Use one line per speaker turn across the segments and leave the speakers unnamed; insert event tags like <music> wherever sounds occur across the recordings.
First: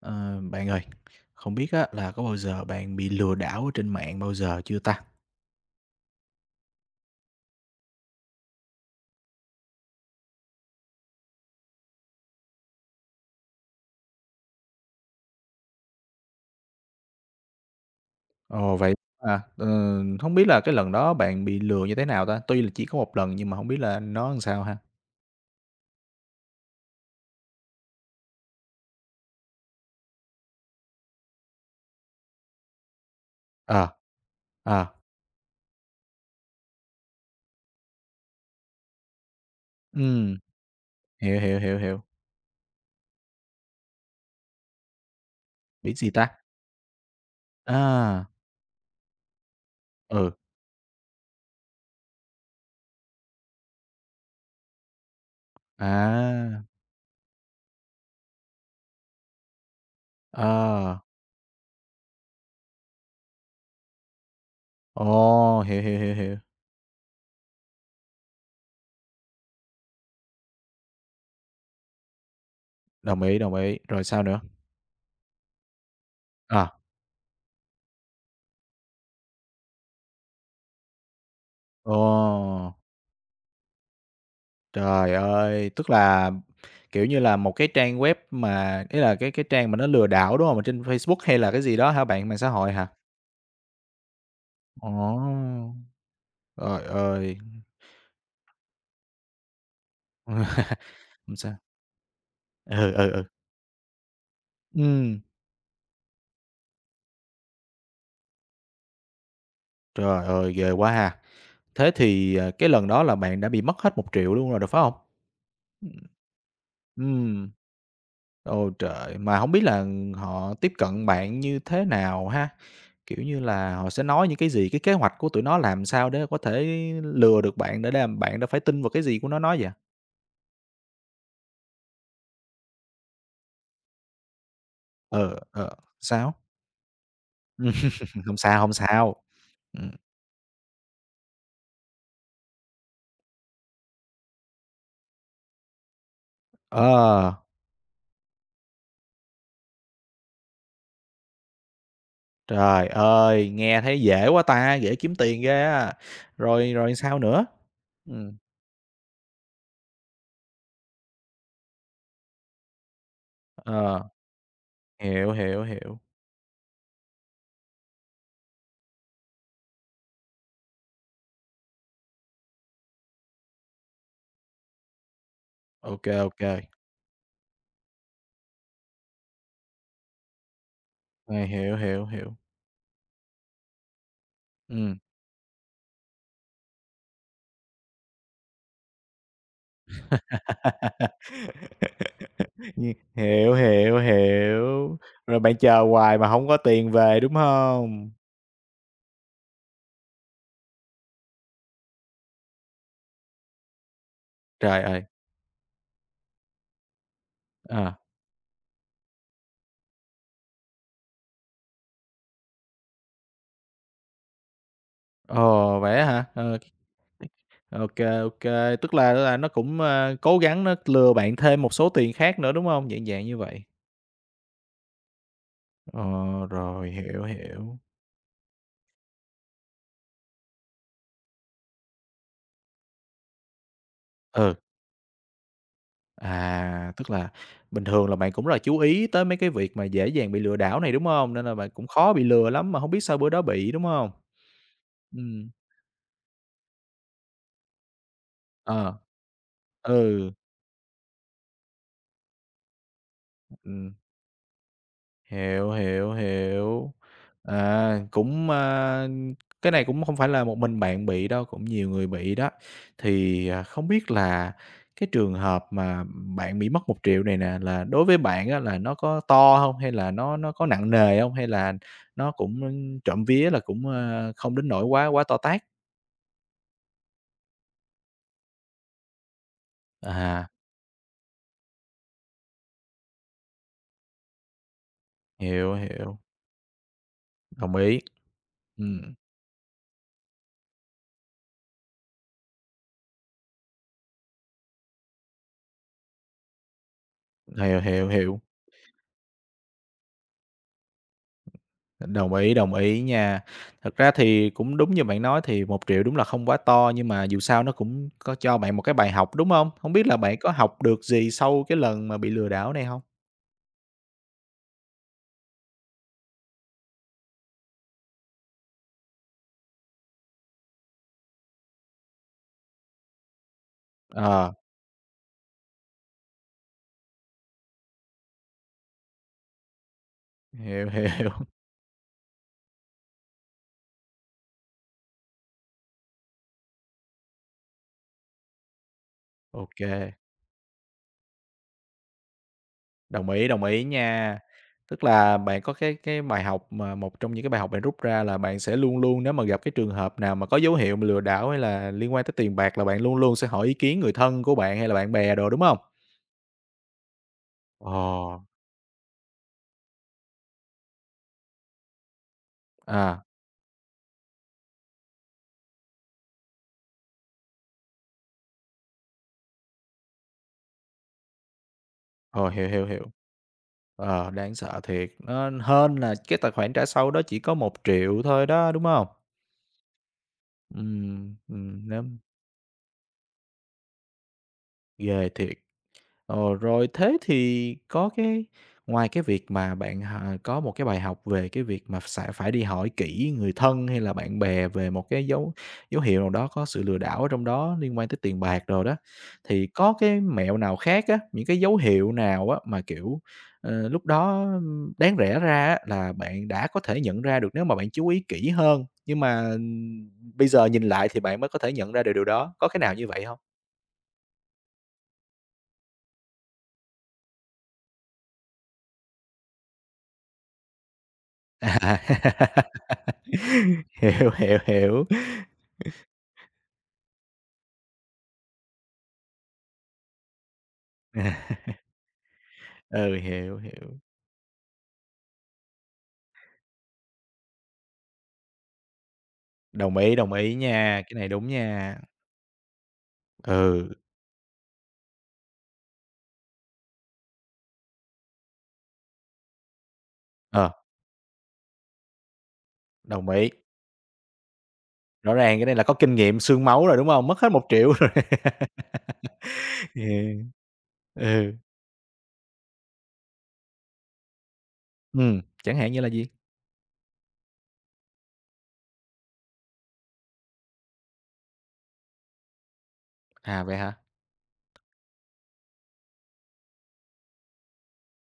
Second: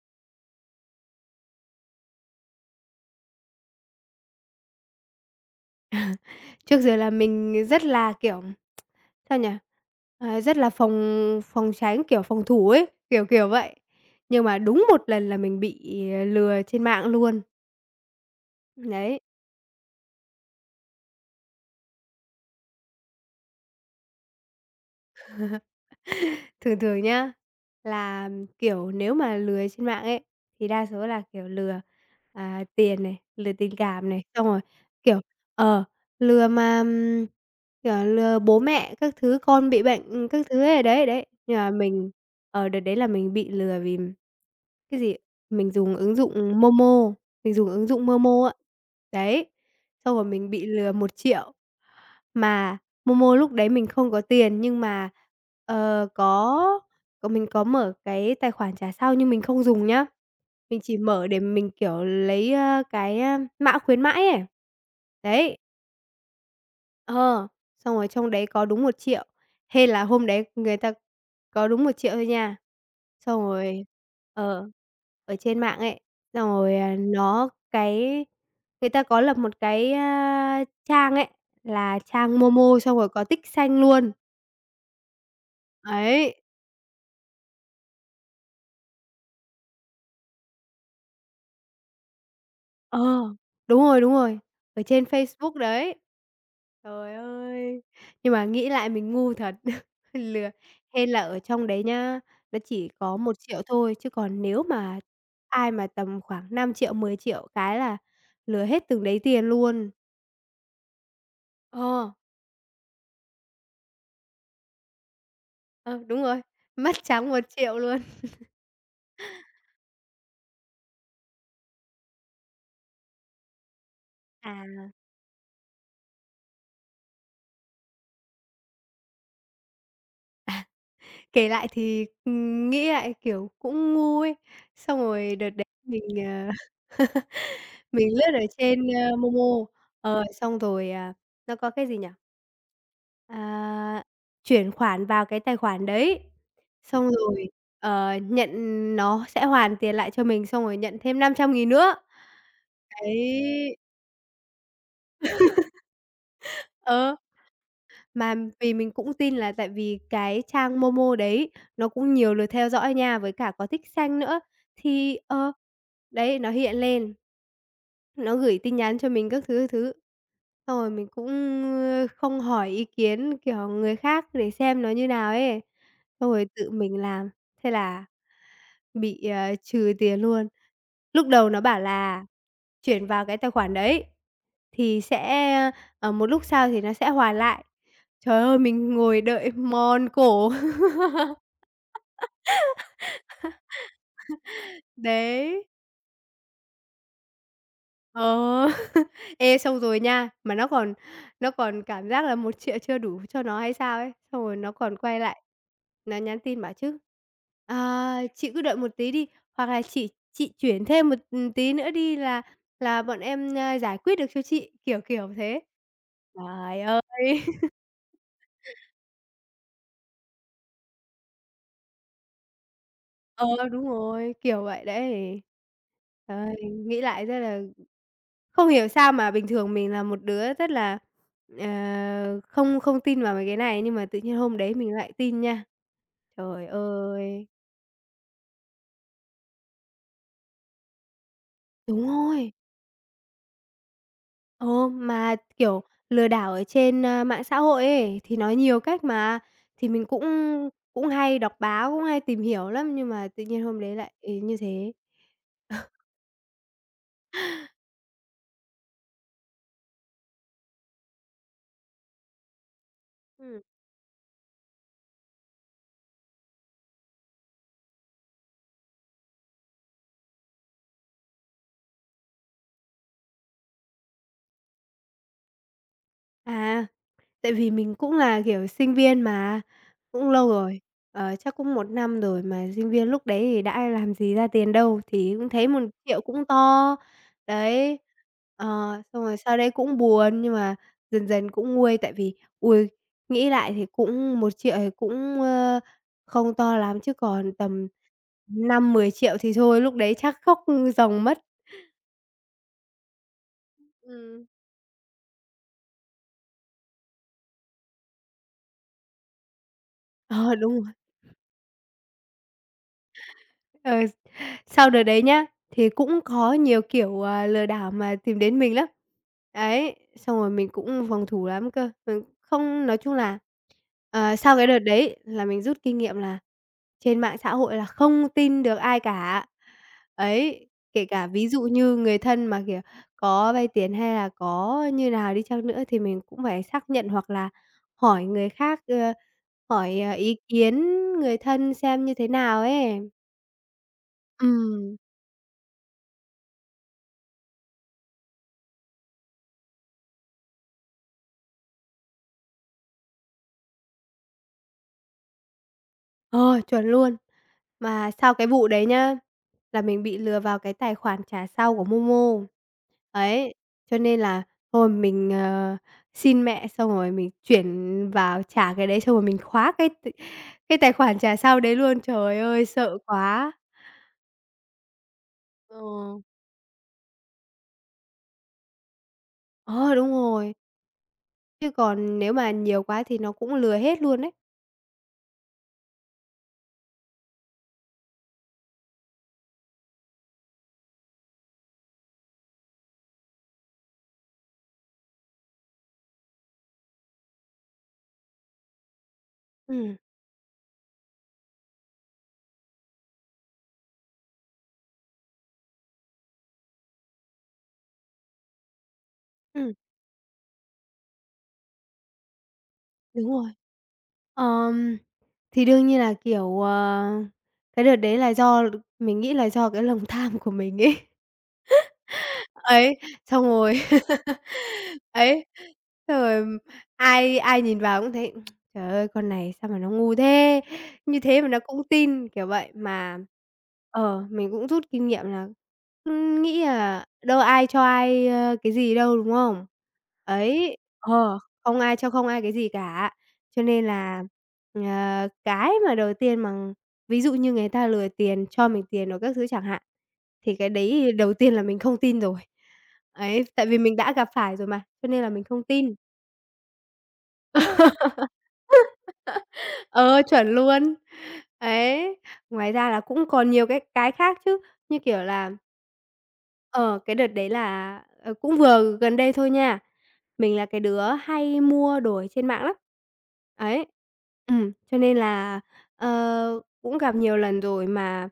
Ờ, bạn ơi, không biết á, là có bao giờ bạn bị lừa đảo ở trên mạng bao giờ chưa ta?
Ờ. Trước giờ là mình rất là kiểu, <tsk> sao nhỉ, à, rất là phòng phòng tránh, kiểu phòng thủ ấy, kiểu, kiểu vậy. Nhưng mà đúng 1 lần là mình bị lừa trên mạng luôn.
Ồ, vậy
Đấy.
à. Ờ, hông biết là cái lần đó bạn bị lừa như thế nào ta? Tuy là chỉ có 1 lần nhưng mà hổng biết là nó sao ha?
<chuckles> Thường thường nhá, là kiểu nếu mà lừa trên mạng ấy, thì đa số là kiểu lừa, à, tiền này, lừa tình
Ờ.
cảm này, xong rồi,
Ờ.
kiểu, ờ, lừa mà kiểu lừa bố mẹ các thứ, con bị bệnh
Ừm.
các thứ ấy, đấy, đấy.
Hiểu,
Nhưng
hiểu,
mà
hiểu, hiểu.
mình, ờ, đợt đấy là mình bị lừa vì cái gì? Mình
Bị
dùng
gì
ứng
ta?
dụng MoMo, mình dùng ứng dụng
À!
MoMo á, đấy, xong rồi
Ừ.
mình bị lừa 1.000.000. Mà MoMo lúc đấy mình không có tiền, nhưng mà, ờ, có
À!
mình có mở cái tài khoản trả sau nhưng mình không dùng nhá, mình chỉ
Ờ.
mở để mình kiểu lấy, ơ, cái, ơ, mã khuyến mãi ấy. Đấy.
Ồ, hiểu, hiểu, hiểu, hiểu.
Ờ, xong rồi trong đấy có đúng 1.000.000, hên là hôm đấy người ta có đúng 1.000.000 thôi nha.
Đồng ý,
Xong
đồng ý,
rồi,
rồi sao nữa?
ờ, ở trên mạng ấy, xong rồi,
Ờ.
à, nó cái người ta có lập một cái, a, trang ấy là trang
Ồ!
MoMo xong rồi có tích xanh luôn.
Trời ơi! Tức là,
Ấy.
kiểu như là, một cái trang web mà ý là cái cái trang mà nó lừa đảo, đúng hông? Ở trên Facebook hay là cái gì đó hả bạn, mạng xã hội hả?
Ờ, đúng rồi, đúng rồi, ở trên Facebook
Ồ!
đấy.
Trời
Trời
ơi.
ơi, nhưng mà nghĩ lại mình ngu thật, <chuckles> ờ, lừa,
<laughs>
hên là
Ừm,
ở
sao?
trong đấy nhá, nó chỉ
Ừ, ừ,
có
ừ.
1.000.000 thôi, chứ còn nếu mà
Ừm.
ai mà tầm khoảng 5.000.000, 10.000.000 cái là lừa hết từng đấy tiền luôn.
Trời ơi, ghê quá ha. Thế
Ờ.
thì, à, cái lần đó là bạn đã bị mất hết 1.000.000 luôn rồi đó, phải hông? Ừm.
Ờ, đúng rồi, mất trắng một
Ừm.
triệu luôn. <chuckles>
Ôi trời, mà hổng biết là, ừm, họ tiếp cận bạn như thế nào ha? Kiểu như là họ sẽ nói những cái gì, cái kế
À.
hoạch của tụi nó làm sao để có thể lừa được bạn để đàm bạn đã phải tin vào cái gì của nó nói vậy?
À, kể lại thì, ừm, nghĩ lại, kiểu, cũng ngu ấy, xong rồi
Ờ,
đợt đấy
ờ,
mình,
sao?
ờ, <laughs> mình
<laughs>
lướt
Không
ở
sao, không
trên, ơ,
sao.
MoMo,
Ừm.
ờ, xong rồi, à, nó có cái gì nhỉ? À, chuyển khoản vào cái tài khoản đấy, xong
Ờ.
rồi, ờ, nhận nó sẽ hoàn tiền lại cho mình xong rồi nhận thêm 500.000 nữa.
Trời ơi,
Đấy!
nghe thấy dễ quá ta, dễ kiếm tiền ghê
<laughs>
á! Rồi, rồi
Ờ.
sao nữa?
Mà
Ừm.
vì mình cũng tin là tại vì cái trang MoMo đấy nó cũng nhiều lượt theo dõi nha, với cả có tick
Ờ.
xanh nữa, thì,
Hiểu,
ờ,
hiểu, hiểu.
đấy, nó hiện lên. Nó gửi tin nhắn cho mình các thứ, các thứ, xong rồi mình cũng, ơ, không hỏi ý kiến, kiểu, người khác để xem nó như nào ấy,
Ô kê, ô
xong rồi
kê.
tự mình làm, thế là bị, à, trừ tiền luôn. Lúc
À,
đầu nó
hiểu,
bảo
hiểu,
là
hiểu.
chuyển vào cái tài khoản đấy
Ừm.
thì sẽ, ơ, ờ, một lúc sau thì nó sẽ hoàn lại. Trời ơi, mình ngồi đợi mòn cổ.
<laughs> Như hiểu, hiểu,
<laughs>
hiểu. Rồi bạn
Đấy.
chờ hoài mà hông có tiền về, đúng hông?
Ờ. <chuckles> Ê, xong rồi nha, mà nó còn nó còn cảm giác là 1.000.000 chưa đủ cho nó hay sao ấy. Xong rồi nó
Trời
còn
ơi!
quay lại, nó nhắn tin bảo chứ:
À.
"Ờ, chị cứ đợi một tí đi, hoặc là chị chị chuyển thêm một, ừm, tí nữa đi là là bọn em, a, giải quyết được cho chị." Kiểu, kiểu thế.
Ồ! Vậy á hả? Ờ.
Trời ơi! <laughs>
Ô kê, ô kê. Tức là là nó cũng, a, cố gắng nó lừa bạn thêm một số tiền khác nữa, đúng hông? Dạng dạng như
Ờ,
vậy.
đúng rồi, kiểu, vậy đấy.
Ờ,
Trời ơi,
rồi,
nghĩ
hiểu,
lại rất là
hiểu.
không hiểu sao mà bình thường mình là một đứa rất là, ờ, không không tin vào mấy cái này nhưng mà tự nhiên
Ừ.
hôm đấy mình lại tin nha. Trời
À, tức là
ơi!
bình thường là bạn cũng rất là chú ý tới mấy cái việc mà dễ dàng bị lừa đảo này, đúng hông? Nên là bạn cũng
Đúng
khó bị lừa
rồi!
lắm mà hông biết sao bữa đó bị, đúng hông?
Ồ! Mà,
Ừm.
kiểu, lừa đảo ở trên, ơ, mạng xã hội ấy thì nói nhiều
Ờ.
cách mà, thì mình cũng
Ừ.
cũng hay đọc báo, cũng hay tìm hiểu lắm nhưng mà tự nhiên hôm
Ừm.
đấy lại, ừ, như thế.
Hiểu,
Ờ.
hiểu, hiểu. À, cũng, a cái này cũng không phải là một mình bạn bị đâu, cũng nhiều người bị đó. Thì, à,
Ừm.
không biết là cái trường hợp mà bạn bị mất 1.000.000 này nè là đối với bạn á là nó có to hông, hay là nó nó có nặng nè hông? Hay là cũng <unintelligible> trộm vía là cũng, a, không đến nỗi quá quá to tát?
À, tại vì mình cũng là, kiểu, sinh viên mà. Cũng
À.
lâu rồi, ờ, chắc cũng 1 năm rồi, mà sinh viên lúc đấy thì đã làm gì ra tiền đâu. Thì cũng thấy
Hiểu,
một
hiểu.
triệu cũng to,
Đồng ý,
đấy, ờ,
ừm.
xong rồi sau đấy cũng buồn. Nhưng mà dần dần cũng nguôi, tại vì, ôi, nghĩ lại thì cũng 1.000.000 thì cũng, ơ, không to lắm, chứ còn
Hiểu,
tầm
hiểu, hiểu.
5.000.000-10.000.000 thì thôi, lúc đấy chắc khóc ròng mất.
Đồng ý, đồng ý nha. Thật ra
Ừm.
thì cũng đúng như bạn nói thì 1.000.000 đúng là không quá to, nhưng mà dù sao nó cũng có cho bạn một cái bài học, đúng hông? Hông biết là bạn có
Ờ, đúng
học
rồi.
được gì sau cái lần mà bị lừa đảo này hông?
Ờ, sau đợt đấy nhá, thì cũng có nhiều kiểu, ờ, lừa đảo mà tìm đến mình lắm. Đấy, xong rồi mình cũng phòng thủ lắm cơ. Mình không, nói chung là, ờ,
Ờ.
sau cái đợt đấy là mình rút kinh nghiệm là trên mạng xã hội là không tin được ai cả, ấy.
Hiểu,
Kể cả
hiểu.
ví dụ như người thân mà, kiểu, có vay tiền hay là có như nào đi chăng nữa, thì mình cũng phải xác nhận, hoặc là hỏi người khác, ơ,
Ô
hỏi, ờ,
kê.
ý kiến người thân xem như thế nào ấy.
Đồng ý, đồng ý nha.
Ừm.
Tức là bạn có cái cái bài học, mà một trong những cái bài học bạn rút ra là bạn sẽ luôn luôn, nếu mà gặp cái trường hợp nào mà có dấu hiệu lừa đảo hay là liên quan tới tiền bạc, là bạn luôn luôn sẽ hỏi ý kiến người thân của bạn hay là bạn bè đồ, đúng hông?
Ờ, chuẩn luôn! Mà sau
Ờ.
cái vụ đấy nhá, là mình bị lừa vào cái tài khoản trả sau của MoMo.
À.
Đấy, cho nên là thôi, mình, ờ, xin mẹ xong rồi mình chuyển vào trả cái đấy, xong rồi mình khóa cái t cái tài khoản trả sau đấy luôn. Trời
Ờ,
ơi,
hiểu, hiểu,
sợ
hiểu.
quá!
Ờ, đáng sợ thiệt. Nó hên là
Ờ.
cái tài khoản trả sau đó chỉ có 1.000.000 thôi đó, đúng hông?
Ờ, đúng rồi.
Ừm,
Chứ
ừm,
còn
đúng.
nếu mà nhiều quá thì nó cũng lừa hết luôn ấy.
Ghê thiệt. Ờ, rồi thế thì có cái ngoài cái việc mà bạn, à, có một cái bài học về cái việc mà sẽ phải đi hỏi kỹ người thân hay là bạn bè về một cái dấu dấu hiệu nào đó có sự lừa đảo ở trong đó, liên quan tới tiền bạc rồi đó, thì có
Ừm.
cái mẹo nào khác á, những cái dấu hiệu nào á mà, kiểu, ờ, lúc đó, ừm, đáng rẽ ra á là bạn đã có thể nhận ra được nếu mà bạn chú ý kỹ hơn, nhưng mà,
Ừm.
ừm, bây giờ nhìn lại thì bạn mới có thể nhận ra được điều đó, có cái nào như vậy
Đúng
hông?
rồi. Ờm, thì đương nhiên là, kiểu, ờ, cái đợt đấy là do l mình nghĩ là do cái lòng tham của mình ấy.
À.
<laughs>
<laughs>
Ấy, xong rồi.
Hiểu, hiểu,
<laughs>
hiểu.
Ấy, xong rồi, ừm, ai ai nhìn vào cũng thấy: <tsk> "Trời ơi, con này sao mà nó ngu thế, như thế mà nó
<laughs>
cũng tin." Kiểu vậy,
Ừ,
mà
hiểu, hiểu.
ờ, mình cũng rút kinh nghiệm là cứ nghĩ là đâu có ai cho ai, ơ, cái gì đâu, đúng không?
Đồng ý, đồng ý
Ấy,
nha, cái này
ờ,
đúng
không ai
nha.
cho không ai cái gì cả. Cho nên
Ừ.
là, ờ, cái mà đầu tiên mà ví dụ như người ta lừa tiền, cho mình tiền rồi các thứ chẳng hạn, thì cái
Ờ.
đấy đầu tiên là mình không tin rồi.
Đồng
Ấy,
ý.
tại vì mình đã gặp phải rồi mà, cho nên là
Rõ
mình
ràng
không
cái này là có
tin.
kinh nghiệm xương máu rồi, đúng hông? Mất hết 1.000.000 rồi.
<laughs>
<laughs>
Ờ,
Thề,
chuẩn luôn!
ừ.
Ấy, ngoài ra là cũng còn nhiều cái cái khác chứ, như kiểu
Ừm,
là
chẳng hạn như là gì?
Ờ, cái đợt đấy là, ờ, cũng vừa gần đây thôi nha. Mình là cái đứa hay mua đồ trên mạng lắm.
À, vậy
Ấy,
hả?
ừm, cho nên là, ờ, cũng gặp nhiều lần rồi mà,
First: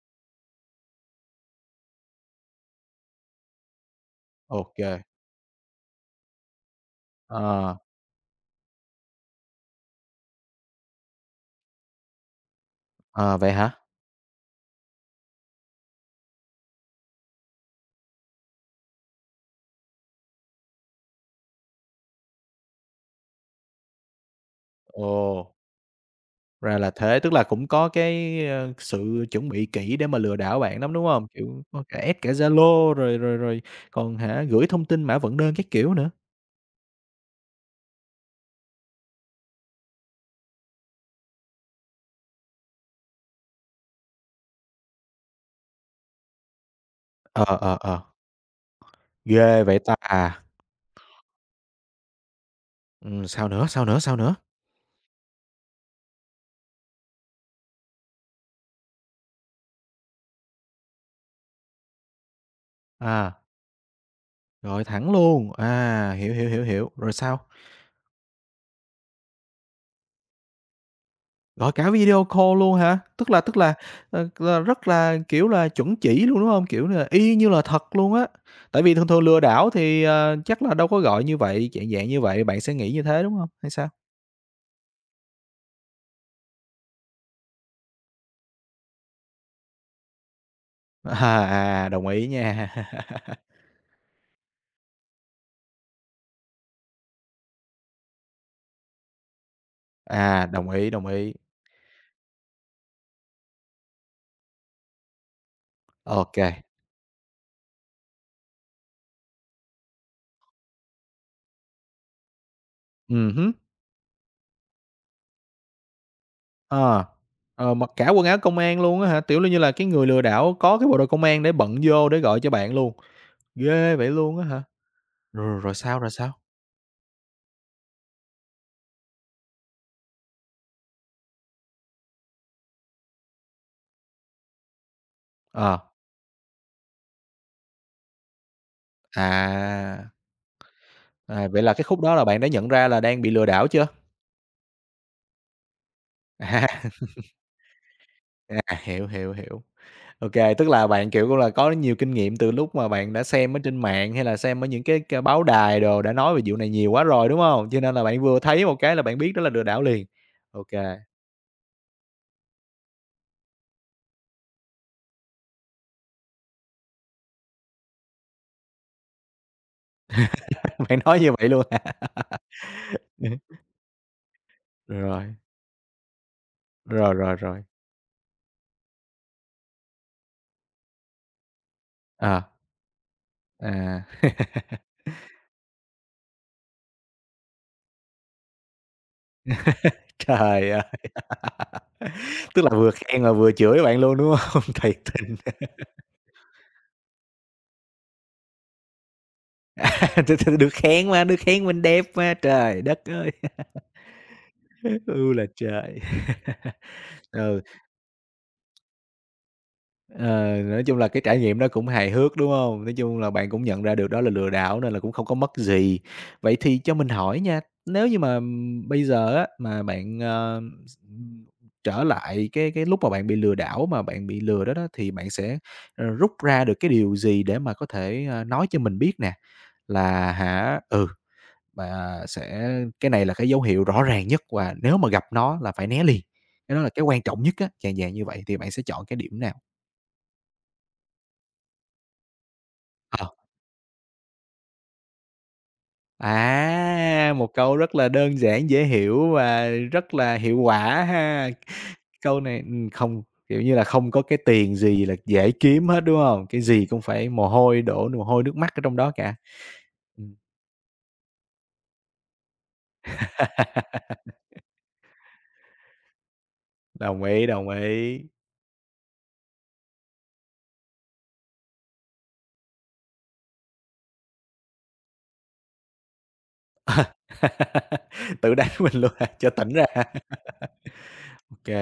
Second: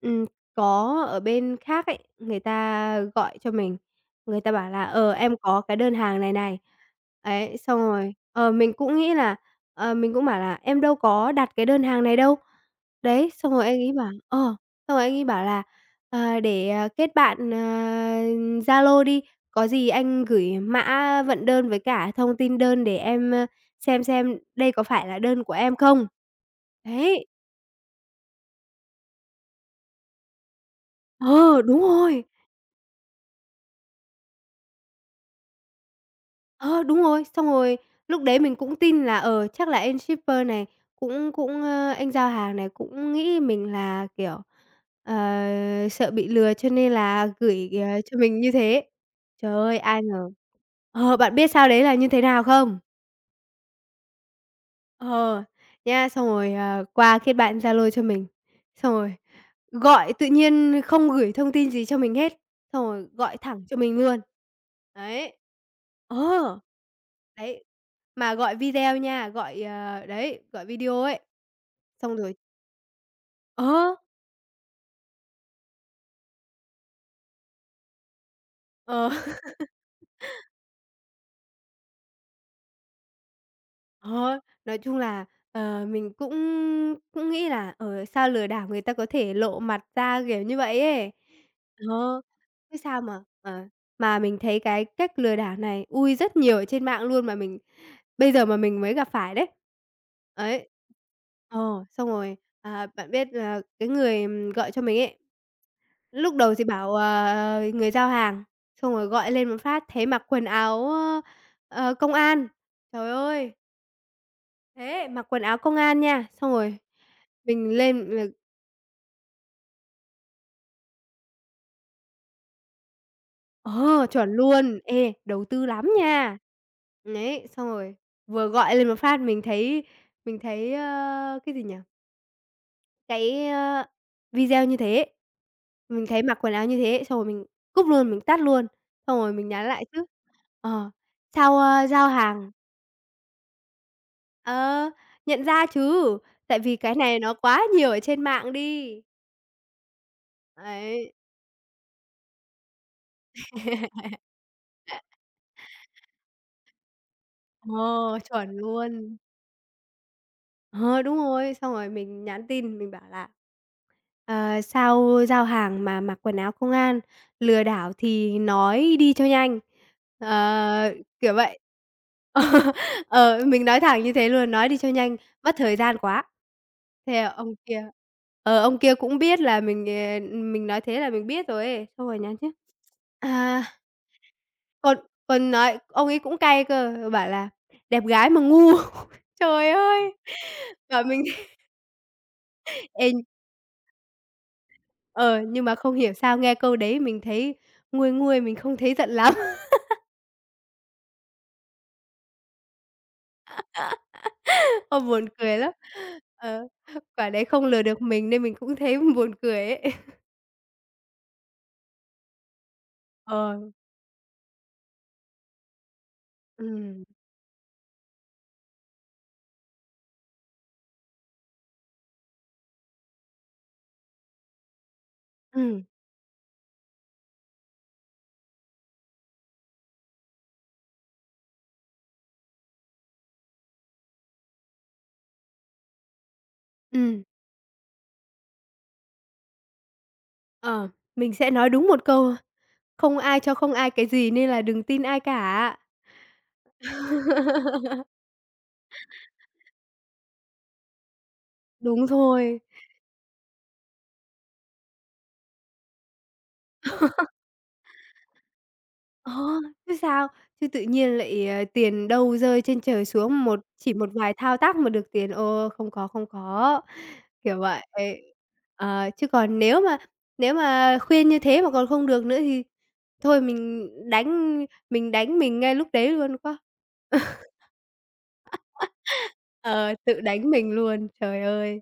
ừm, có ở bên khác ấy, người ta gọi cho mình, người ta
Ô
bảo là
kê.
"Ờ, em có cái đơn hàng này này." Ấy,
Ờ.
xong rồi, ờ, mình cũng nghĩ là ờ, mình cũng bảo là "Em đâu có đặt cái đơn hàng này đâu." Đấy,
Ờ,
xong
vậy
rồi
hả?
anh ấy bảo ờ, xong rồi anh ấy bảo là "Ờ, để kết bạn, ờ, Zalo đi, có gì anh gửi mã vận đơn với cả thông tin đơn để em, ơ, xem xem đây có phải là đơn
Ồ.
của em không?"
Ra là thế,
Đấy.
tức là cũng có cái, ơ, sự chuẩn bị kỹ để mà lừa đảo bạn lắm, đúng hông? Kiểu,
Ờ, đúng
có cả add
rồi!
cả Zalo rồi rồi rồi còn hả gửi thông tin mã vận đơn các kiểu nữa.
Ờ, đúng rồi. Xong rồi, lúc đấy mình cũng tin là, ờ, chắc là anh shipper này cũng cũng, ơ anh giao hàng này cũng nghĩ mình là, kiểu, ờ, sợ bị lừa cho nên là
Ờ,
gửi,
ờ,
ờ,
ờ.
cho mình như thế. Trời
Ghê
ơi,
vậy ta
ai ngờ.
à.
Ờ, bạn biết sau đấy là như thế nào không?
Ừm, sao nữa? Sao nữa? Sao nữa?
Ờ. Nha, xong rồi, ờ, qua kết bạn Zalo cho mình, xong rồi gọi tự nhiên không gửi thông tin gì cho mình hết, xong rồi gọi
À.
thẳng cho mình luôn.
Gọi thẳng
Đấy.
luôn. À,
Ờ.
hiểu, hiểu, hiểu, hiểu. Rồi sao?
Đấy, mà gọi video nha, gọi, ờ, đấy, gọi video ấy.
Gọi cả
Xong
video
rồi
call luôn hả? Tức là tức là,
Ờ.
ờ, r rất là, kiểu là, chuẩn chỉ luôn, đúng hông? Kiểu là y như là thật luôn á, tại vì thường
Ờ.
thường lừa đảo thì,
<chuckles>
à, chắc là đâu có gọi như vậy? Chạng dạng như vậy, bạn sẽ nghĩ như thế, đúng hông? Hay sao?
Ờ. Nói chung là, ờ, mình cũng cũng nghĩ là, ờ, sao lừa đảo người ta có thể lộ mặt ra, kiểu như vậy ấy.
Ờ, à, đồng
Ờ.
ý nha.
Thế sao mà,
<chuckles>
ờ, mà mình thấy cái cách lừa đảo này ui rất nhiều ở trên mạng luôn mà mình bây giờ mà mình mới gặp phải đấy.
À,
Ấy.
đồng ý, đồng ý.
Ờ, xong rồi, à, bạn biết là cái người, ừm, gọi cho mình ấy,
Ô
lúc
kê.
đầu thì bảo, ờ, người giao hàng, xong rồi gọi lên một phát thấy mặc quần áo á, ơ, ờ, công an, trời
Ừm
ơi.
hứm.
Thế, mặc quần áo công an nha, xong rồi
Ờ.
mình
Ờ, mặc cả
lên
quần
l
áo công an luôn á hả, tiểu là như là cái người lừa đảo có cái bộ đội công an để bận vô để gọi cho bạn luôn. Ghê
Ờ,
vậy
chuẩn
luôn á hả,
luôn. Ê, đầu
rồi rồi
tư
rồi
lắm
sao, rồi
nha.
sao?
Đấy, xong rồi vừa gọi lên một phát mình thấy mình thấy, a, cái gì nhỉ? Cái, ơ, video như thế ấy,
Ờ.
mình thấy mặc quần áo như thế, xong rồi mình cúp luôn, mình tắt luôn, xong rồi mình nhắn lại chứ,
À.
ờ,
À,
sau,
vậy là cái
ơ,
khúc
giao
đó là bạn đã
hàng
nhận ra là đang bị lừa đảo chưa?
Ờ, nhận ra chứ, tại
À.
vì cái này
<chuckles>
nó quá nhiều ở trên mạng
À,
đi.
hiểu, hiểu, hiểu. Ô kê, tức là bạn,
Ấy.
kiểu, cũng là có nhiều kinh nghiệm từ lúc mà bạn đã xem ở trên mạng
<laughs>
hay là xem ở những cái c báo đài đồ đã nói về vụ này nhiều quá rồi, đúng hông? Cho nên là
Ồ,
bạn vừa
chuẩn
thấy một cái là
luôn.
bạn biết đó là lừa đảo liền. Ô kê.
Ờ, đúng rồi. Xong rồi mình nhắn tin, mình bảo là "Ờ, sao giao hàng mà mặc quần áo công an, lừa đảo thì nói đi cho nhanh."
<laughs>
Ờ,
Bạn nói như
kiểu
vậy
vậy.
luôn hả?
Ờ,
<laughs>
ờ, mình nói thẳng như thế luôn, nói đi cho nhanh,
Rồi.
mất thời gian quá.
Rồi,
Thế
rồi,
ông
rồi.
kia ờ, ông kia cũng biết là mình, ờ, ừm, mình nói thế là mình biết rồi ấy, xong rồi nhắn
Ờ.
chứ. À.
À. <laughs>
Còn còn nói ông ấy cũng cay cơ, bảo là đẹp gái mà ngu. Trời ơi.
<chuckles> Trời ơi!
Bảo mình thế.
<laughs> Tức là vừa khen
<unintelligible>
và vừa chửi bạn luôn, đúng hông? Thiệt tình.
Ờ, nhưng mà không
<laughs>
hiểu sao nghe câu đấy mình thấy nguôi nguôi mình không thấy giận lắm. <laughs>
À, thực sự được khen mà, được khen mình đẹp mà. Trời đất ơi!
<laughs> Ôi,
<laughs>
buồn
U là
cười lắm.
trời.
Ờ,
<chuckles>
quả đấy
Ừ.
không lừa được mình nên mình cũng thấy buồn cười ấy. <chuckles>
Ờ, nói chung là cái trải nghiệm đó cũng hài hước, đúng hông? Nói chung là bạn
Ờ.
cũng nhận ra được đó là lừa đảo nên là cũng không có mất gì. Vậy thì cho
Ừm.
mình hỏi nha, nếu như mà, ừm, bây giờ á, mà bạn, ờ, x ừm, trở lại cái cái lúc mà bạn bị lừa đảo mà bạn bị lừa đó đó thì bạn sẽ,
Ừm.
ờ, rút ra được cái điều gì để mà có thể, ơ, nói cho mình biết nè, là hả, ừ mà sẽ cái này là cái dấu hiệu rõ ràng nhất và nếu mà gặp nó là phải né liền, cái đó là cái quan
Ừm.
trọng nhất á, dạng dạng như vậy thì bạn sẽ chọn cái điểm nào?
Ờ, mình sẽ nói đúng 1 câu: "Không
À.
ai cho không ai cái gì nên là đừng tin ai cả."
À, một câu rất
<laughs>
là đơn giản, dễ hiểu và rất là hiệu quả ha.
Đúng
Câu này,
rồi.
ừm không, kiểu như là không có cái tiền gì là dễ kiếm hết, đúng hông? Cái gì cũng phải
<laughs>
mồ hôi đổ mồ hôi nước mắt ở trong đó
Ờ,
cả.
chứ sao.
Ừm.
Chứ tự nhiên lại, ờ, tiền đâu rơi trên trời xuống một chỉ một vài thao
<laughs>
tác mà được tiền, ô, không có, không có,
Đồng ý,
kiểu
đồng
vậy.
ý.
Ờ, chứ còn nếu mà nếu mà khuyên như thế mà còn không được nữa thì thôi mình đánh mình đánh mình ngay lúc đấy luôn quá.
<laughs> Tự đánh mình luôn hả?
<laughs>
Cho tỉnh ra.
Ờ, tự đánh mình luôn, trời
<laughs> OK.
ơi,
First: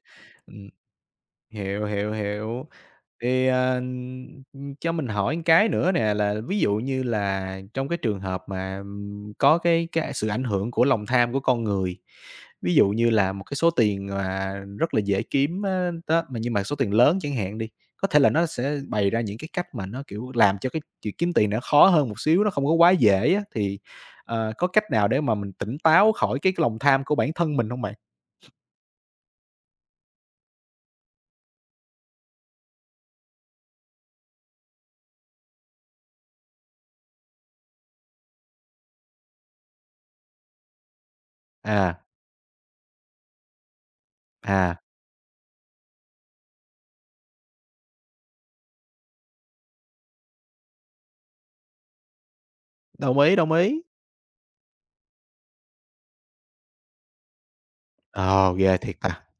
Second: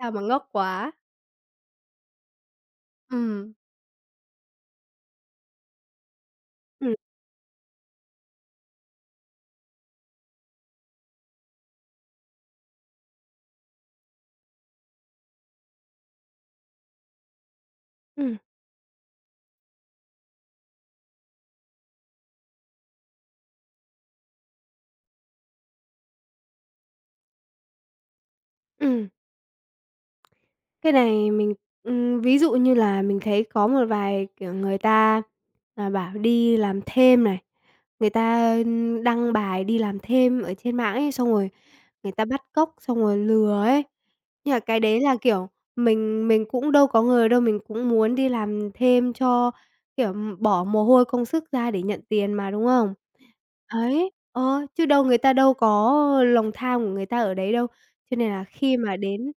sao mà ngốc
Ừm,
quá.
hiểu, hiểu, hiểu. Thì,
Ừm.
ờ, ừm, cho mình hỏi một cái nữa nè, là ví dụ
Ừm.
như là trong cái trường hợp mà, ừm, có cái cái, a, sự ảnh hưởng của lòng tham của con người. Ví dụ như là một cái số tiền mà rất là dễ kiếm á, đó, nhưng mà số tiền lớn chẳng hạn đi, có thể là
Ừm.
nó sẽ bày ra những cái cách mà nó, kiểu, làm cho cái việc kiếm tiền nó khó hơn một xíu, nó không có quá dễ á. Thì, ờ, có cách nào để mà mình tỉnh táo khỏi cái lòng tham của bản thân mình hông bạn?
Ừm. Cái này mình ừm, ví dụ như là mình thấy có một vài, kiểu, người ta, à, bảo đi làm thêm này, người ta, ưm, đăng bài đi làm thêm ở trên mạng ấy, xong rồi
À.
người ta bắt cóc, xong rồi lừa ấy. Nhưng mà
À.
cái đấy là, kiểu, mình mình cũng đâu có ngờ đâu, mình cũng muốn đi làm thêm cho, kiểu, bỏ mồ hôi, công sức ra để nhận tiền mà, đúng không?
Đồng ý, đồng ý.
Ấy, ờ, chứ đâu người ta đâu có lòng tham của người ta ở đấy đâu. Cho nên là
Ờ, ghê
khi
thiệt
mà
ta,
đến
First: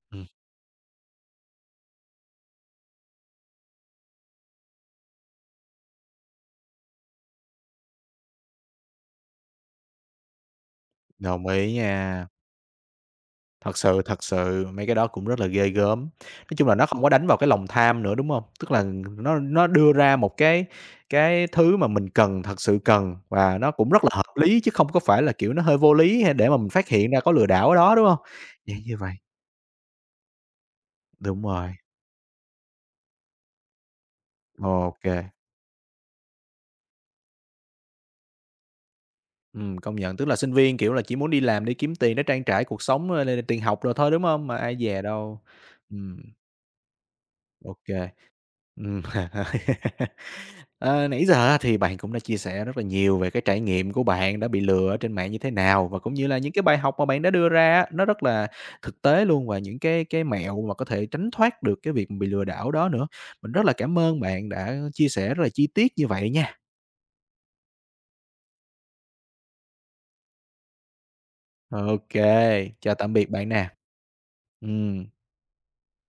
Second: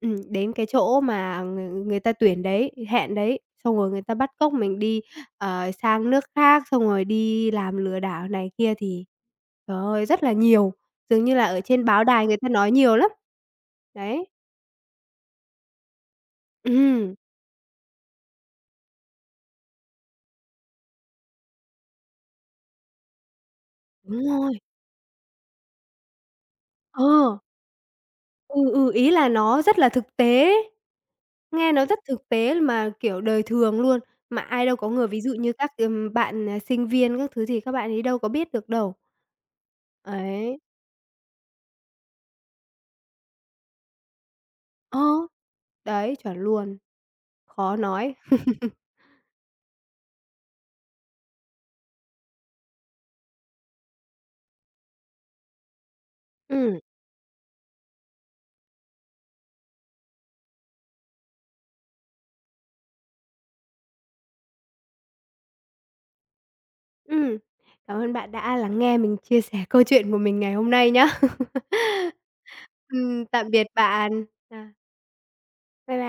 ừm
ừm.
đến cái chỗ mà ng người ta tuyển đấy, hẹn đấy, xong rồi người ta bắt cóc mình đi, ờ, sang nước khác, xong rồi đi làm lừa đảo này kia, thì, trời ơi, rất là nhiều, dường như là
Đồng
ở
ý
trên báo đài
nha.
người ta nói nhiều lắm,
Thật sự, thật
đấy.
sự mấy cái đó cũng rất là ghê gớm. Nói chung là nó không có
Ừm.
đánh vào cái lòng tham nữa, đúng hông? Tức là nó nó đưa ra một cái cái thứ mà mình cần, thật sự cần và nó cũng rất là
Đúng
hợp
rồi!
lý chứ không có phải là, kiểu, nó hơi vô lý, hay để mà mình phát hiện ra có
Ờ!
lừa đảo ở đó, đúng không?
Ừ,
Dạng
ừ,
như
ý
vậy.
là nó rất là thực tế.
Đúng
Nghe
rồi.
nó rất thực tế mà, kiểu, đời thường luôn, mà ai đâu có
Ô
người ví
kê.
dụ như các cái, ừm, bạn, ờ, sinh viên các thứ thì các bạn ấy đâu có biết được đâu.
Ừm, công nhận, tức là sinh
Ấy.
viên, kiểu là, chỉ muốn đi làm để kiếm tiền để trang trải cuộc sống, rồi là là tiền học đồ thôi, đúng hông? Mà ai
Ờ,
dè đâu.
đấy,
ừm.
chuẩn luôn,
Ô
khó
kê,
nói. <laughs>
ừm. <laughs> Ờ, nãy giờ á thì bạn cũng đã chia sẻ rất là nhiều về cái trải nghiệm của bạn đã bị lừa ở trên mạng như thế nào, và cũng như là những cái
Ừm.
bài học mà bạn đã đưa ra á, nó rất là thực tế luôn và những cái cái mẹo mà có thể tránh thoát được cái việc bị lừa đảo đó nữa. Mình rất là cảm ơn bạn đã chia sẻ rất là chi tiết như vậy nha.
Ừm, cảm ơn bạn đã lắng nghe mình chia sẻ câu chuyện của mình ngày hôm nay nhá.
Ô
<laughs>
kê, chào tạm
Ừm,
biệt bạn
tạm biệt
nè.
bạn. Ờ.
Ừm.
Bye by